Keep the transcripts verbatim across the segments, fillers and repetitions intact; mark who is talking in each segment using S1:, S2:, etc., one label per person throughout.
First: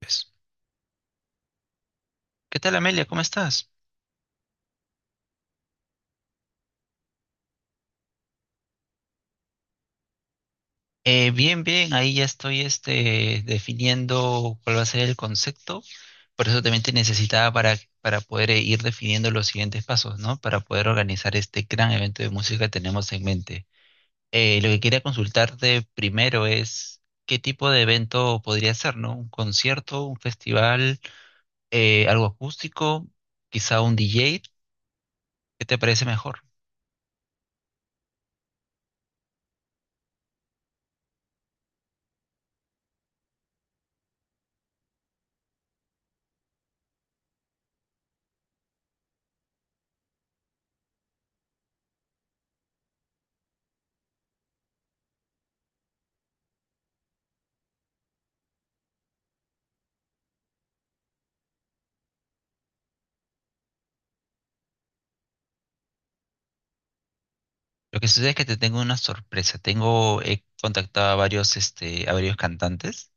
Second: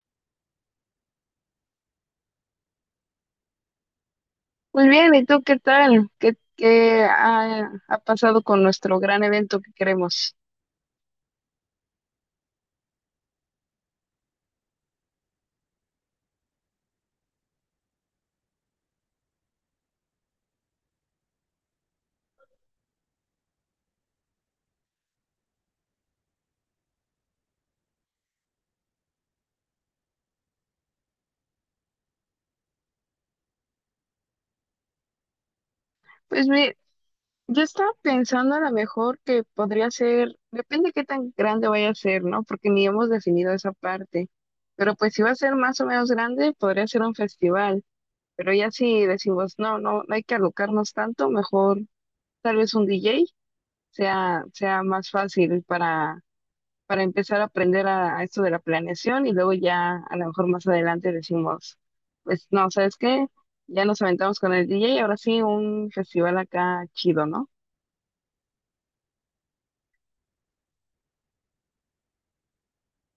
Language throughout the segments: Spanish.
S1: Pues, ¿qué tal, Amelia? ¿Cómo estás?
S2: Muy bien, ¿y tú qué tal? ¿Qué, qué ha, ha pasado con nuestro gran evento que queremos?
S1: Eh, bien, bien, ahí ya estoy este, definiendo cuál va a ser el concepto. Por eso también te necesitaba para, para poder eh, ir definiendo los siguientes pasos, ¿no? Para poder organizar este gran evento de música que tenemos en mente. Eh, lo que quería consultarte primero es qué tipo de evento podría ser, ¿no? ¿Un concierto, un festival, eh, algo acústico, quizá un D J? ¿Qué te parece mejor?
S2: Pues mi- yo estaba pensando a lo mejor que podría ser, depende qué tan grande vaya a ser, ¿no? Porque ni hemos definido esa parte. Pero pues si va a ser más o menos grande, podría ser un festival. Pero ya si decimos, no, no, no hay que alocarnos tanto, mejor tal vez un D J sea, sea más fácil para empezar a aprender a, a esto de la planeación, y luego ya a lo mejor más adelante decimos, pues no, ¿sabes qué? Ya nos aventamos con el D J y ahora sí un festival acá chido, ¿no?
S1: Lo que sucede es que te tengo una sorpresa. Tengo, he contactado a varios, este, a varios cantantes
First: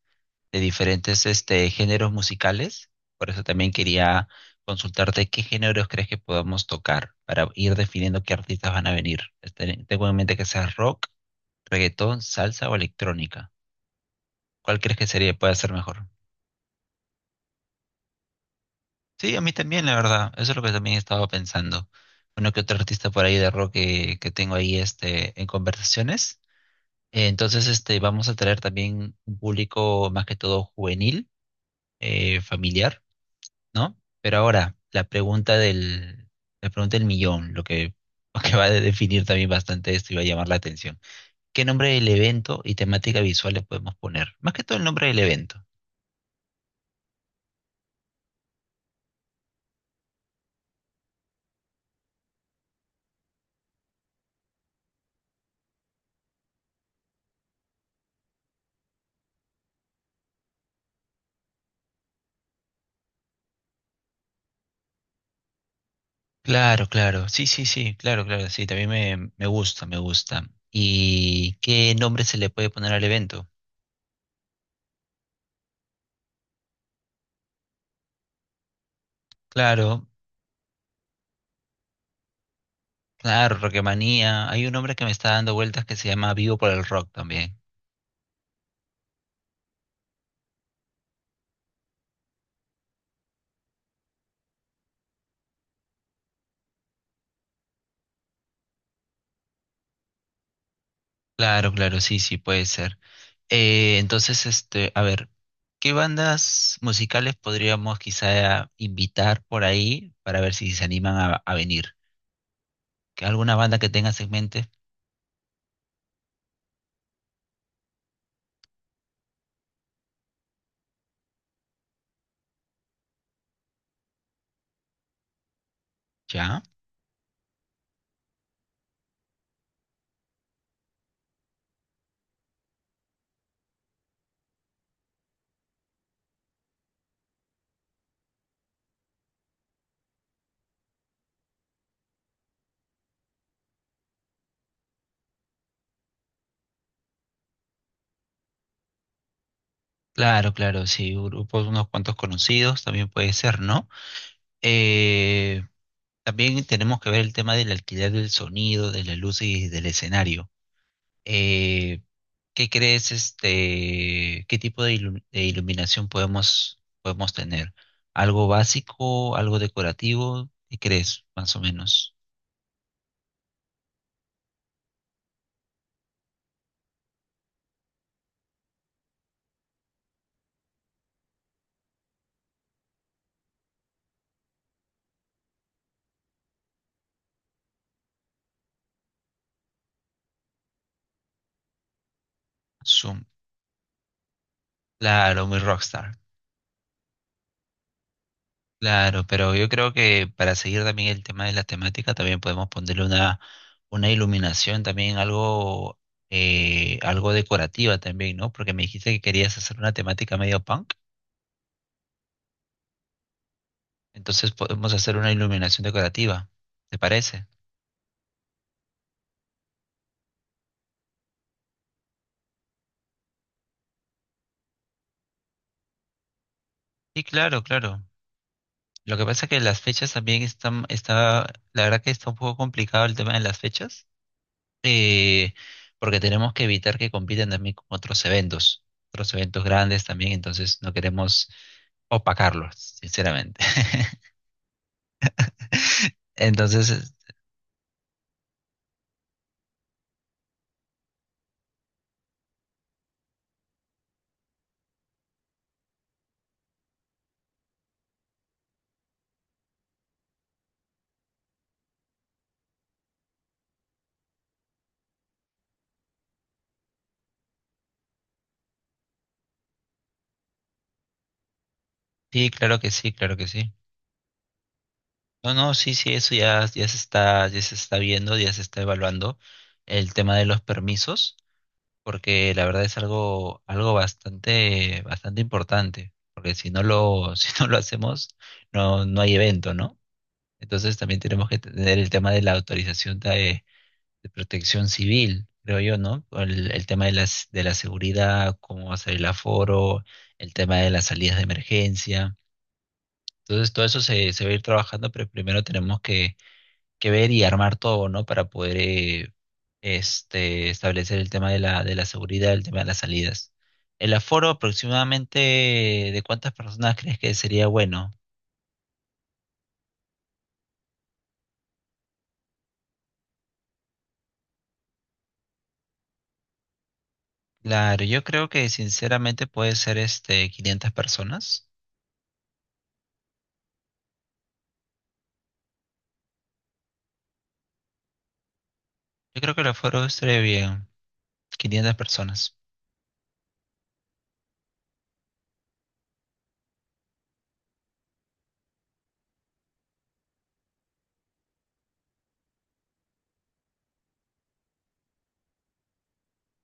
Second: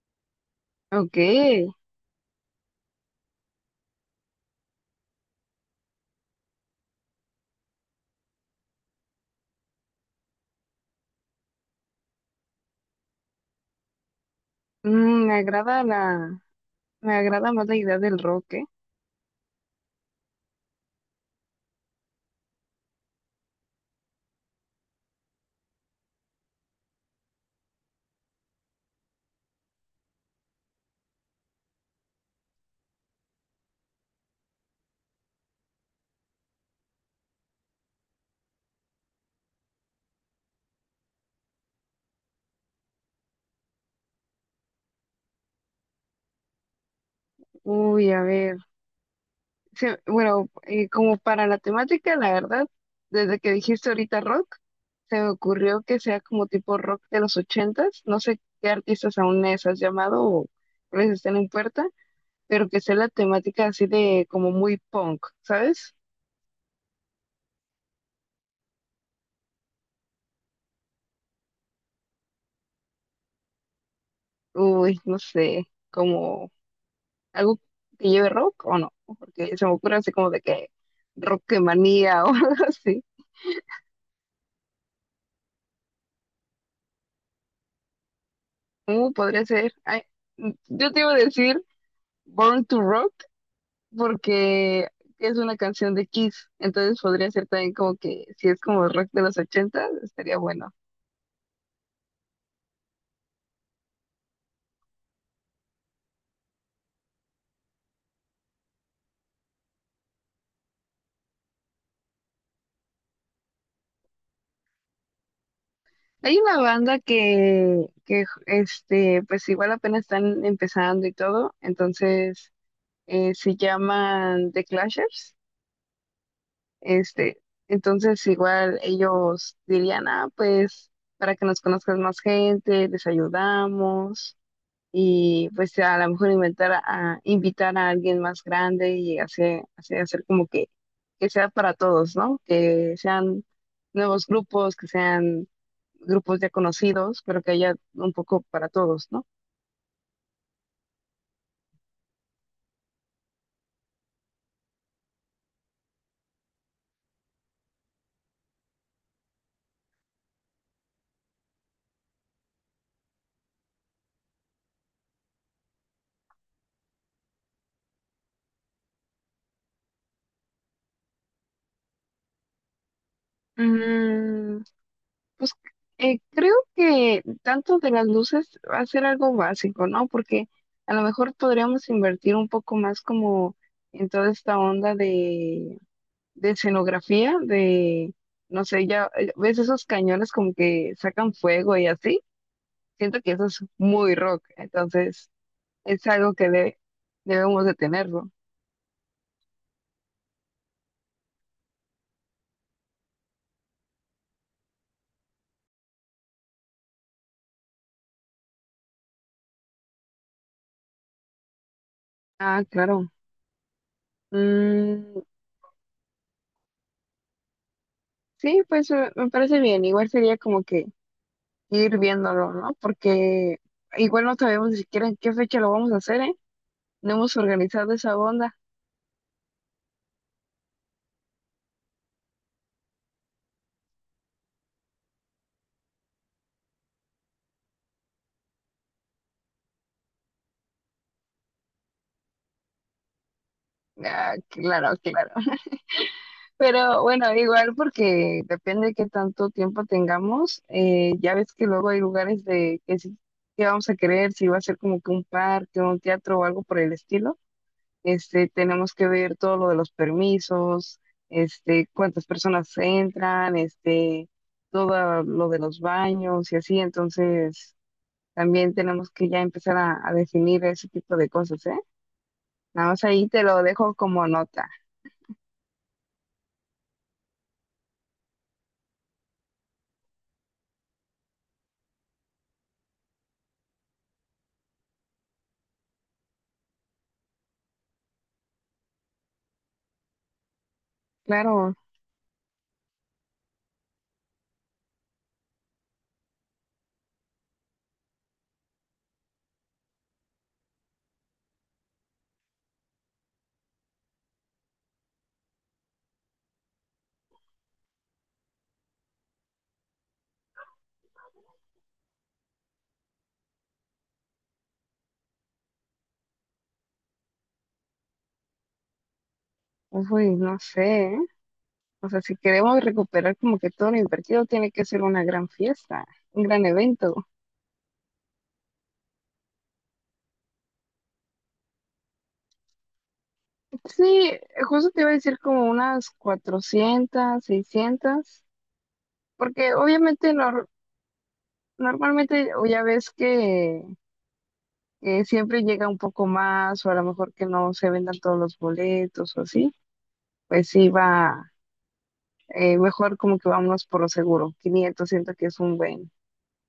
S1: de
S2: Ok.
S1: diferentes, este, géneros musicales. Por eso también quería consultarte qué géneros crees que podamos tocar para ir definiendo qué artistas van a venir. Este, Tengo en mente que sea rock, reggaetón, salsa o electrónica. ¿Cuál crees que
S2: Mm, me
S1: sería, puede ser
S2: agrada
S1: mejor?
S2: la, me agrada más la idea del rock, ¿eh?
S1: Sí, a mí también, la verdad. Eso es lo que también estaba pensando. Uno que otro artista por ahí de rock que, que tengo ahí, este, en conversaciones. Eh, Entonces, este, vamos a traer también un público más que todo juvenil, eh, familiar, ¿no? Pero ahora, la pregunta del, la pregunta del millón, lo que, lo que va a definir también bastante esto y va a llamar la atención. ¿Qué nombre del evento y temática visual le podemos poner? Más que todo el nombre del evento.
S2: Uy, a ver, se- bueno, eh, como para la temática, la verdad, desde que dijiste ahorita rock, se me ocurrió que sea como tipo rock de los ochentas. No sé qué artistas aún les has llamado o les estén en puerta, pero que sea la temática así de como muy punk, ¿sabes?
S1: Claro, claro, sí, sí, sí, claro, claro, sí, también me, me gusta, me gusta. ¿Y qué nombre se le puede poner al evento?
S2: Uy, no sé, como algo que lleve rock o no, porque se me ocurre
S1: Claro,
S2: así como de que manía o algo así.
S1: claro, Rocketmanía. Hay un hombre que me está dando vueltas que se llama Vivo por el Rock también.
S2: ¿Cómo podría ser? Ay, mm, yo te iba a decir Born to Rock porque es una canción de Kiss. Entonces podría ser también como que si es como rock de los ochenta, estaría bueno.
S1: Claro, claro, sí, sí, puede ser. Eh, entonces, este, a ver, ¿qué bandas musicales podríamos quizá invitar por ahí para ver si se animan a, a venir? ¿Que alguna banda que tengas en mente?
S2: Hay una banda que, que este, pues igual apenas están empezando y todo, entonces eh, se llaman The Clashers.
S1: Ya.
S2: Este, entonces igual ellos dirían, ah, pues para que nos conozcas más gente, les ayudamos, y pues a lo mejor inventar a, invitar a alguien más grande y hacer, hacer, hacer como que, que sea para todos, ¿no? Que sean nuevos grupos, que sean grupos ya conocidos, pero que haya un poco para todos, ¿no?
S1: Claro, claro, sí, grupos, unos cuantos conocidos también puede ser, ¿no? Eh, También tenemos que ver el tema del alquiler del sonido, de la luz y del escenario. Eh, ¿Qué crees, este, qué tipo de, ilu- de iluminación podemos, podemos tener? ¿Algo básico, algo decorativo? ¿Qué crees, más o menos?
S2: Mm. Pues eh, creo que tanto de las luces va a ser algo básico, ¿no? Porque a lo mejor podríamos invertir un poco más como en toda esta onda de, de escenografía, de, no sé. Ya eh, ves esos cañones como que sacan fuego y así. Siento
S1: Zoom.
S2: que eso es muy rock, entonces
S1: Claro, muy
S2: es
S1: rockstar.
S2: algo que de- debemos de tenerlo.
S1: Claro, pero yo creo que para seguir también el tema de la temática, también podemos ponerle una, una iluminación también algo, eh, algo decorativa también, ¿no? Porque me dijiste que querías hacer una temática medio punk,
S2: Ah, claro.
S1: entonces podemos
S2: Mm,
S1: hacer una iluminación decorativa, ¿te parece?
S2: sí, pues eh, me parece bien. Igual sería como que ir viéndolo, ¿no? Porque igual no sabemos ni siquiera en qué fecha lo vamos a hacer, ¿eh? No
S1: Sí,
S2: hemos
S1: claro,
S2: organizado
S1: claro.
S2: esa onda.
S1: Lo que pasa es que las fechas también están, está, la verdad que está un poco complicado el tema de las fechas, eh, porque tenemos que evitar que compitan también con otros eventos, otros eventos grandes también, entonces no queremos opacarlos, sinceramente.
S2: Ah, claro, claro. Pero
S1: Entonces,
S2: bueno, igual porque depende de qué tanto tiempo tengamos. eh, ya ves que luego hay lugares de que sí, que vamos a querer, si va a ser como que un parque, un teatro o algo por el estilo. Este, tenemos que ver todo lo de los permisos, este, cuántas personas entran, este, todo lo de los baños y así. Entonces también tenemos que ya empezar a, a definir ese tipo de cosas, ¿eh?
S1: sí, claro
S2: Nada
S1: que
S2: más
S1: sí,
S2: ahí
S1: claro
S2: te
S1: que
S2: lo
S1: sí.
S2: dejo como nota.
S1: No, no, sí, sí, eso ya, ya se está, ya se está viendo, ya se está evaluando el tema de los permisos. Porque la verdad es algo, algo bastante, bastante importante, porque si no lo, si no lo hacemos, no, no hay evento, ¿no? Entonces también tenemos que
S2: Claro,
S1: tener el tema de la autorización de, de protección civil, creo yo, ¿no? El, el tema de las, de la seguridad, cómo va a ser el aforo, el tema de las salidas de emergencia. Entonces todo eso se, se va a ir trabajando, pero primero tenemos que que ver y armar todo, ¿no? Para poder eh, este, establecer el tema de la, de la seguridad, el tema de las salidas. El aforo aproximadamente de cuántas personas crees que sería bueno.
S2: uy, no sé, ¿eh? O sea, si queremos recuperar como que todo lo invertido, tiene que ser una gran fiesta, un gran evento.
S1: Claro, yo creo que sinceramente puede ser este quinientas personas.
S2: Sí, justo te iba a decir como unas cuatrocientas seiscientas,
S1: Yo creo que el
S2: porque
S1: aforo
S2: obviamente
S1: estaría
S2: nor-
S1: bien, quinientas
S2: normalmente,
S1: personas.
S2: o ya ves que, que siempre llega un poco más, o a lo mejor que no se vendan todos los boletos o así. Pues sí va eh, mejor como que vámonos por lo seguro. Quinientos siento que es un buen,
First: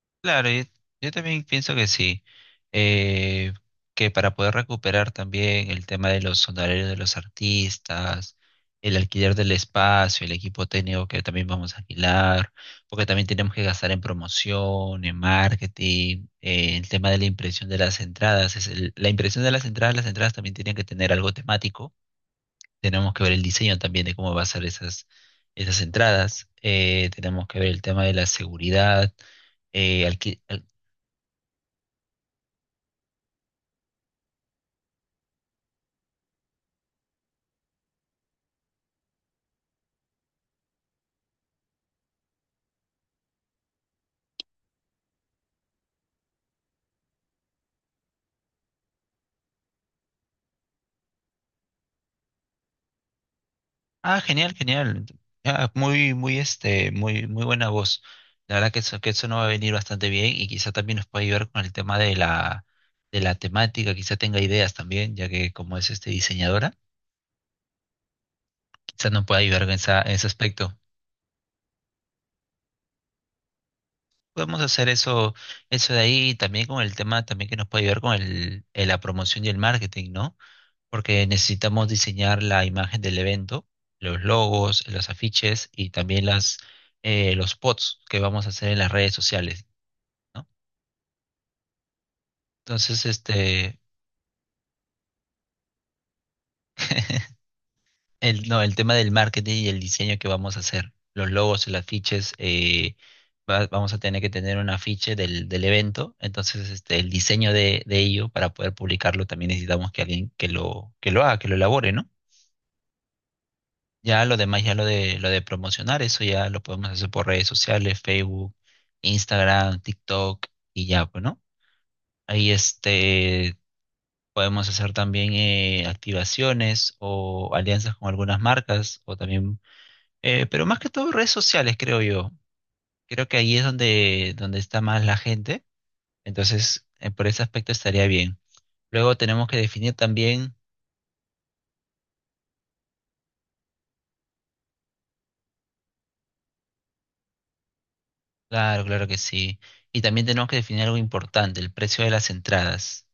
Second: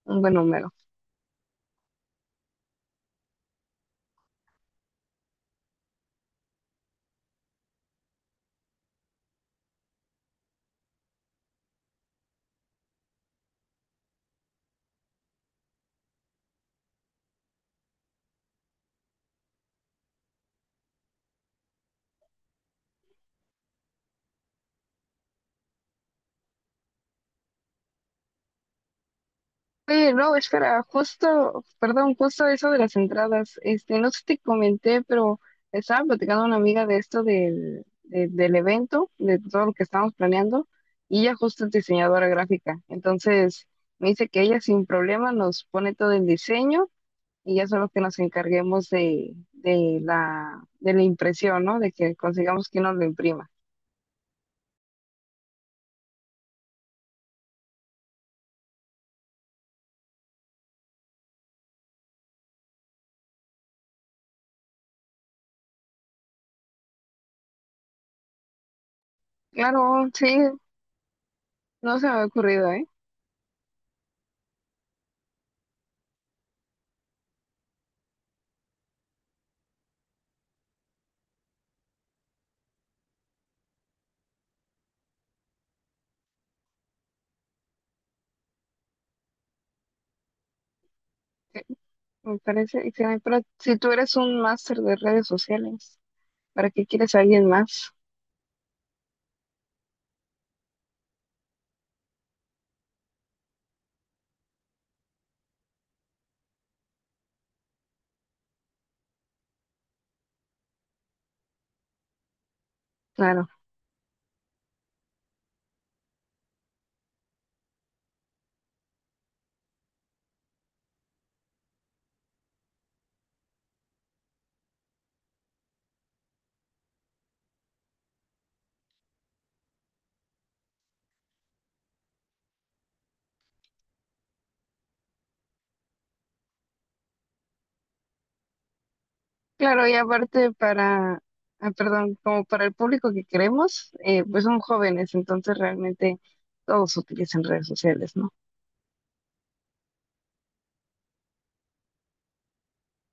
S2: un buen
S1: Claro, yo,
S2: número.
S1: yo también pienso que sí, eh, que para poder recuperar también el tema de los honorarios de los artistas, el alquiler del espacio, el equipo técnico que también vamos a alquilar, porque también tenemos que gastar en promoción, en marketing, eh, el tema de la impresión de las entradas, es el- la impresión de las entradas, las entradas también tienen que tener algo temático, tenemos que ver el diseño también de cómo va a ser esas, esas entradas, eh, tenemos que ver el tema de la seguridad. eh,
S2: Oye, no, espera, justo, perdón, justo eso de las entradas. Este, no sé si te comenté, pero estaba platicando a una amiga de esto del, de- del evento, de todo lo que estábamos planeando, y ella justo es diseñadora gráfica. Entonces me dice que ella sin problema nos pone todo el diseño, y ya solo que nos encarguemos de, de la, de la impresión, ¿no? De que consigamos que nos lo imprima.
S1: Ah, genial, genial. Ah, muy, muy, este, muy, muy buena voz. La verdad que eso, que eso nos va a venir bastante bien y quizá también nos puede ayudar con el tema de la, de la temática, quizá tenga ideas también, ya que como es este diseñadora, quizá nos pueda ayudar en esa,
S2: Claro,
S1: en
S2: sí.
S1: ese aspecto.
S2: No se me ha ocurrido, ¿eh?
S1: Podemos hacer eso, eso de ahí y también con el tema también que nos puede ayudar con el, eh, la promoción y el marketing, ¿no? Porque necesitamos diseñar la imagen del evento, los logos, los afiches y también las, eh, los spots que vamos a hacer en las redes sociales, ¿no?
S2: Eh, Me parece
S1: Entonces,
S2: excelente. Pero si
S1: este,
S2: tú eres un máster de redes sociales, ¿para qué quieres a alguien más?
S1: el, no, el tema del marketing y el diseño que vamos a hacer, los logos, los afiches, eh, va- vamos a tener que tener un afiche del, del evento, entonces este, el diseño de, de ello para poder publicarlo también necesitamos que alguien que lo, que lo haga, que lo elabore, ¿no?
S2: Claro.
S1: Ya lo demás, ya lo de lo de promocionar, eso ya lo podemos hacer por redes sociales, Facebook, Instagram, TikTok y ya, pues, ¿no? Ahí este podemos hacer también eh, activaciones o alianzas con algunas marcas o también, eh, pero más que todo redes sociales, creo yo. Creo que ahí es donde donde está más la gente, entonces eh, por ese aspecto estaría bien. Luego tenemos que
S2: Claro,
S1: definir
S2: y aparte
S1: también,
S2: para, ah, perdón, como para el público que queremos, eh, pues son jóvenes, entonces realmente todos utilizan redes sociales, ¿no?
S1: claro, claro que sí, y también tenemos que definir algo importante, el precio de las entradas.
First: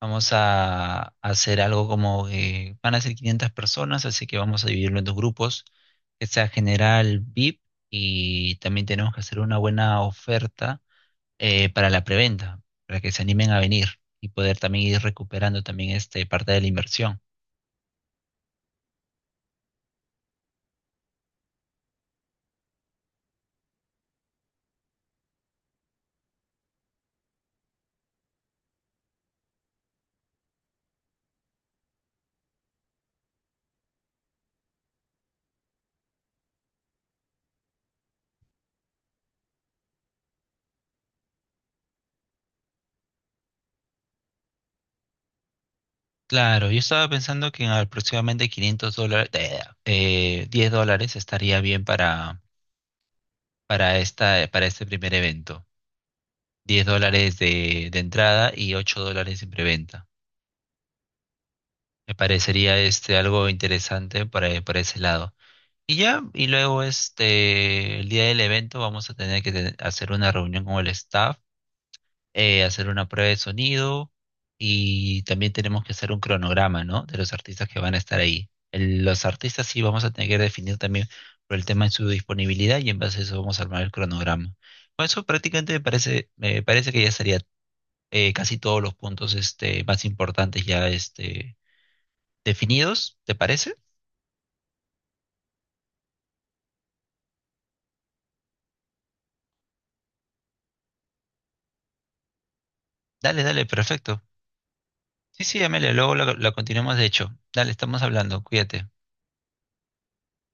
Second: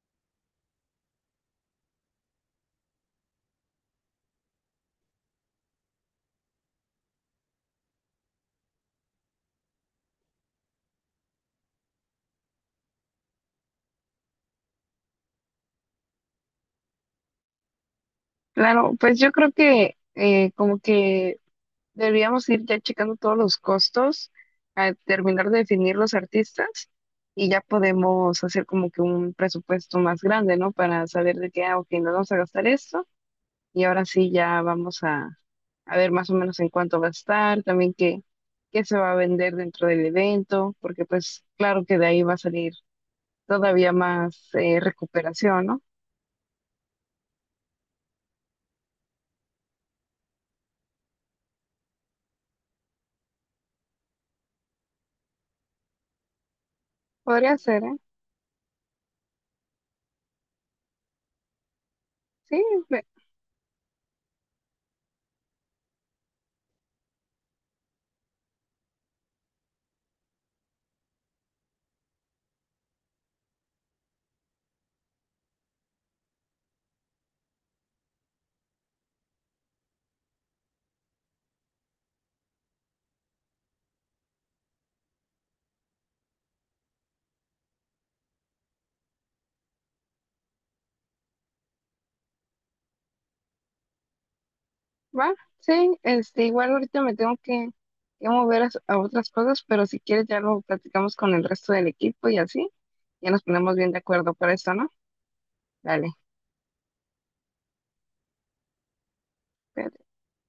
S1: Vamos a, hacer algo como que van a ser quinientas personas, así que vamos a dividirlo en dos grupos, que sea general V I P, y también tenemos que hacer una buena oferta eh, para la preventa, para que se animen a venir y poder también ir recuperando también este, parte de la inversión.
S2: Claro, pues yo creo que eh, como que deberíamos ir ya checando todos los costos, a terminar de definir los artistas, y ya podemos hacer como que un presupuesto más grande, ¿no? Para saber de qué, ah, ok, nos vamos a gastar esto, y ahora sí ya vamos a, a ver más o menos en cuánto gastar. También qué, qué se va a vender dentro del evento, porque pues claro que de ahí va a salir todavía más eh, recuperación, ¿no?
S1: Claro, yo estaba pensando que en aproximadamente quinientos dólares, eh, diez dólares estaría bien para, para, esta, para este primer evento. Diez dólares
S2: Podría ser,
S1: de,
S2: ¿eh?
S1: de entrada y ocho dólares en preventa. Me
S2: Sí.
S1: parecería este algo interesante para, para ese lado. Y ya, y luego este, el día del evento vamos a tener que te- hacer una reunión con el staff, eh, hacer una prueba de sonido y también tenemos que hacer un cronograma, ¿no? De los artistas que van a estar ahí. El- los artistas sí vamos a tener que definir también por el tema de su disponibilidad y en base a eso vamos a armar el cronograma. Con eso prácticamente me parece, me parece que ya estaría eh, casi todos los puntos este, más importantes ya este, definidos, ¿te parece?
S2: Va, sí, este, igual ahorita me tengo que, que mover a, a otras cosas, pero si quieres ya lo platicamos con el resto del equipo, y así ya
S1: Dale,
S2: nos
S1: dale,
S2: ponemos bien de
S1: perfecto.
S2: acuerdo para esto, ¿no?
S1: Sí, sí, Amelia,
S2: Dale.
S1: luego la, la continuamos de hecho. Dale, estamos hablando, cuídate.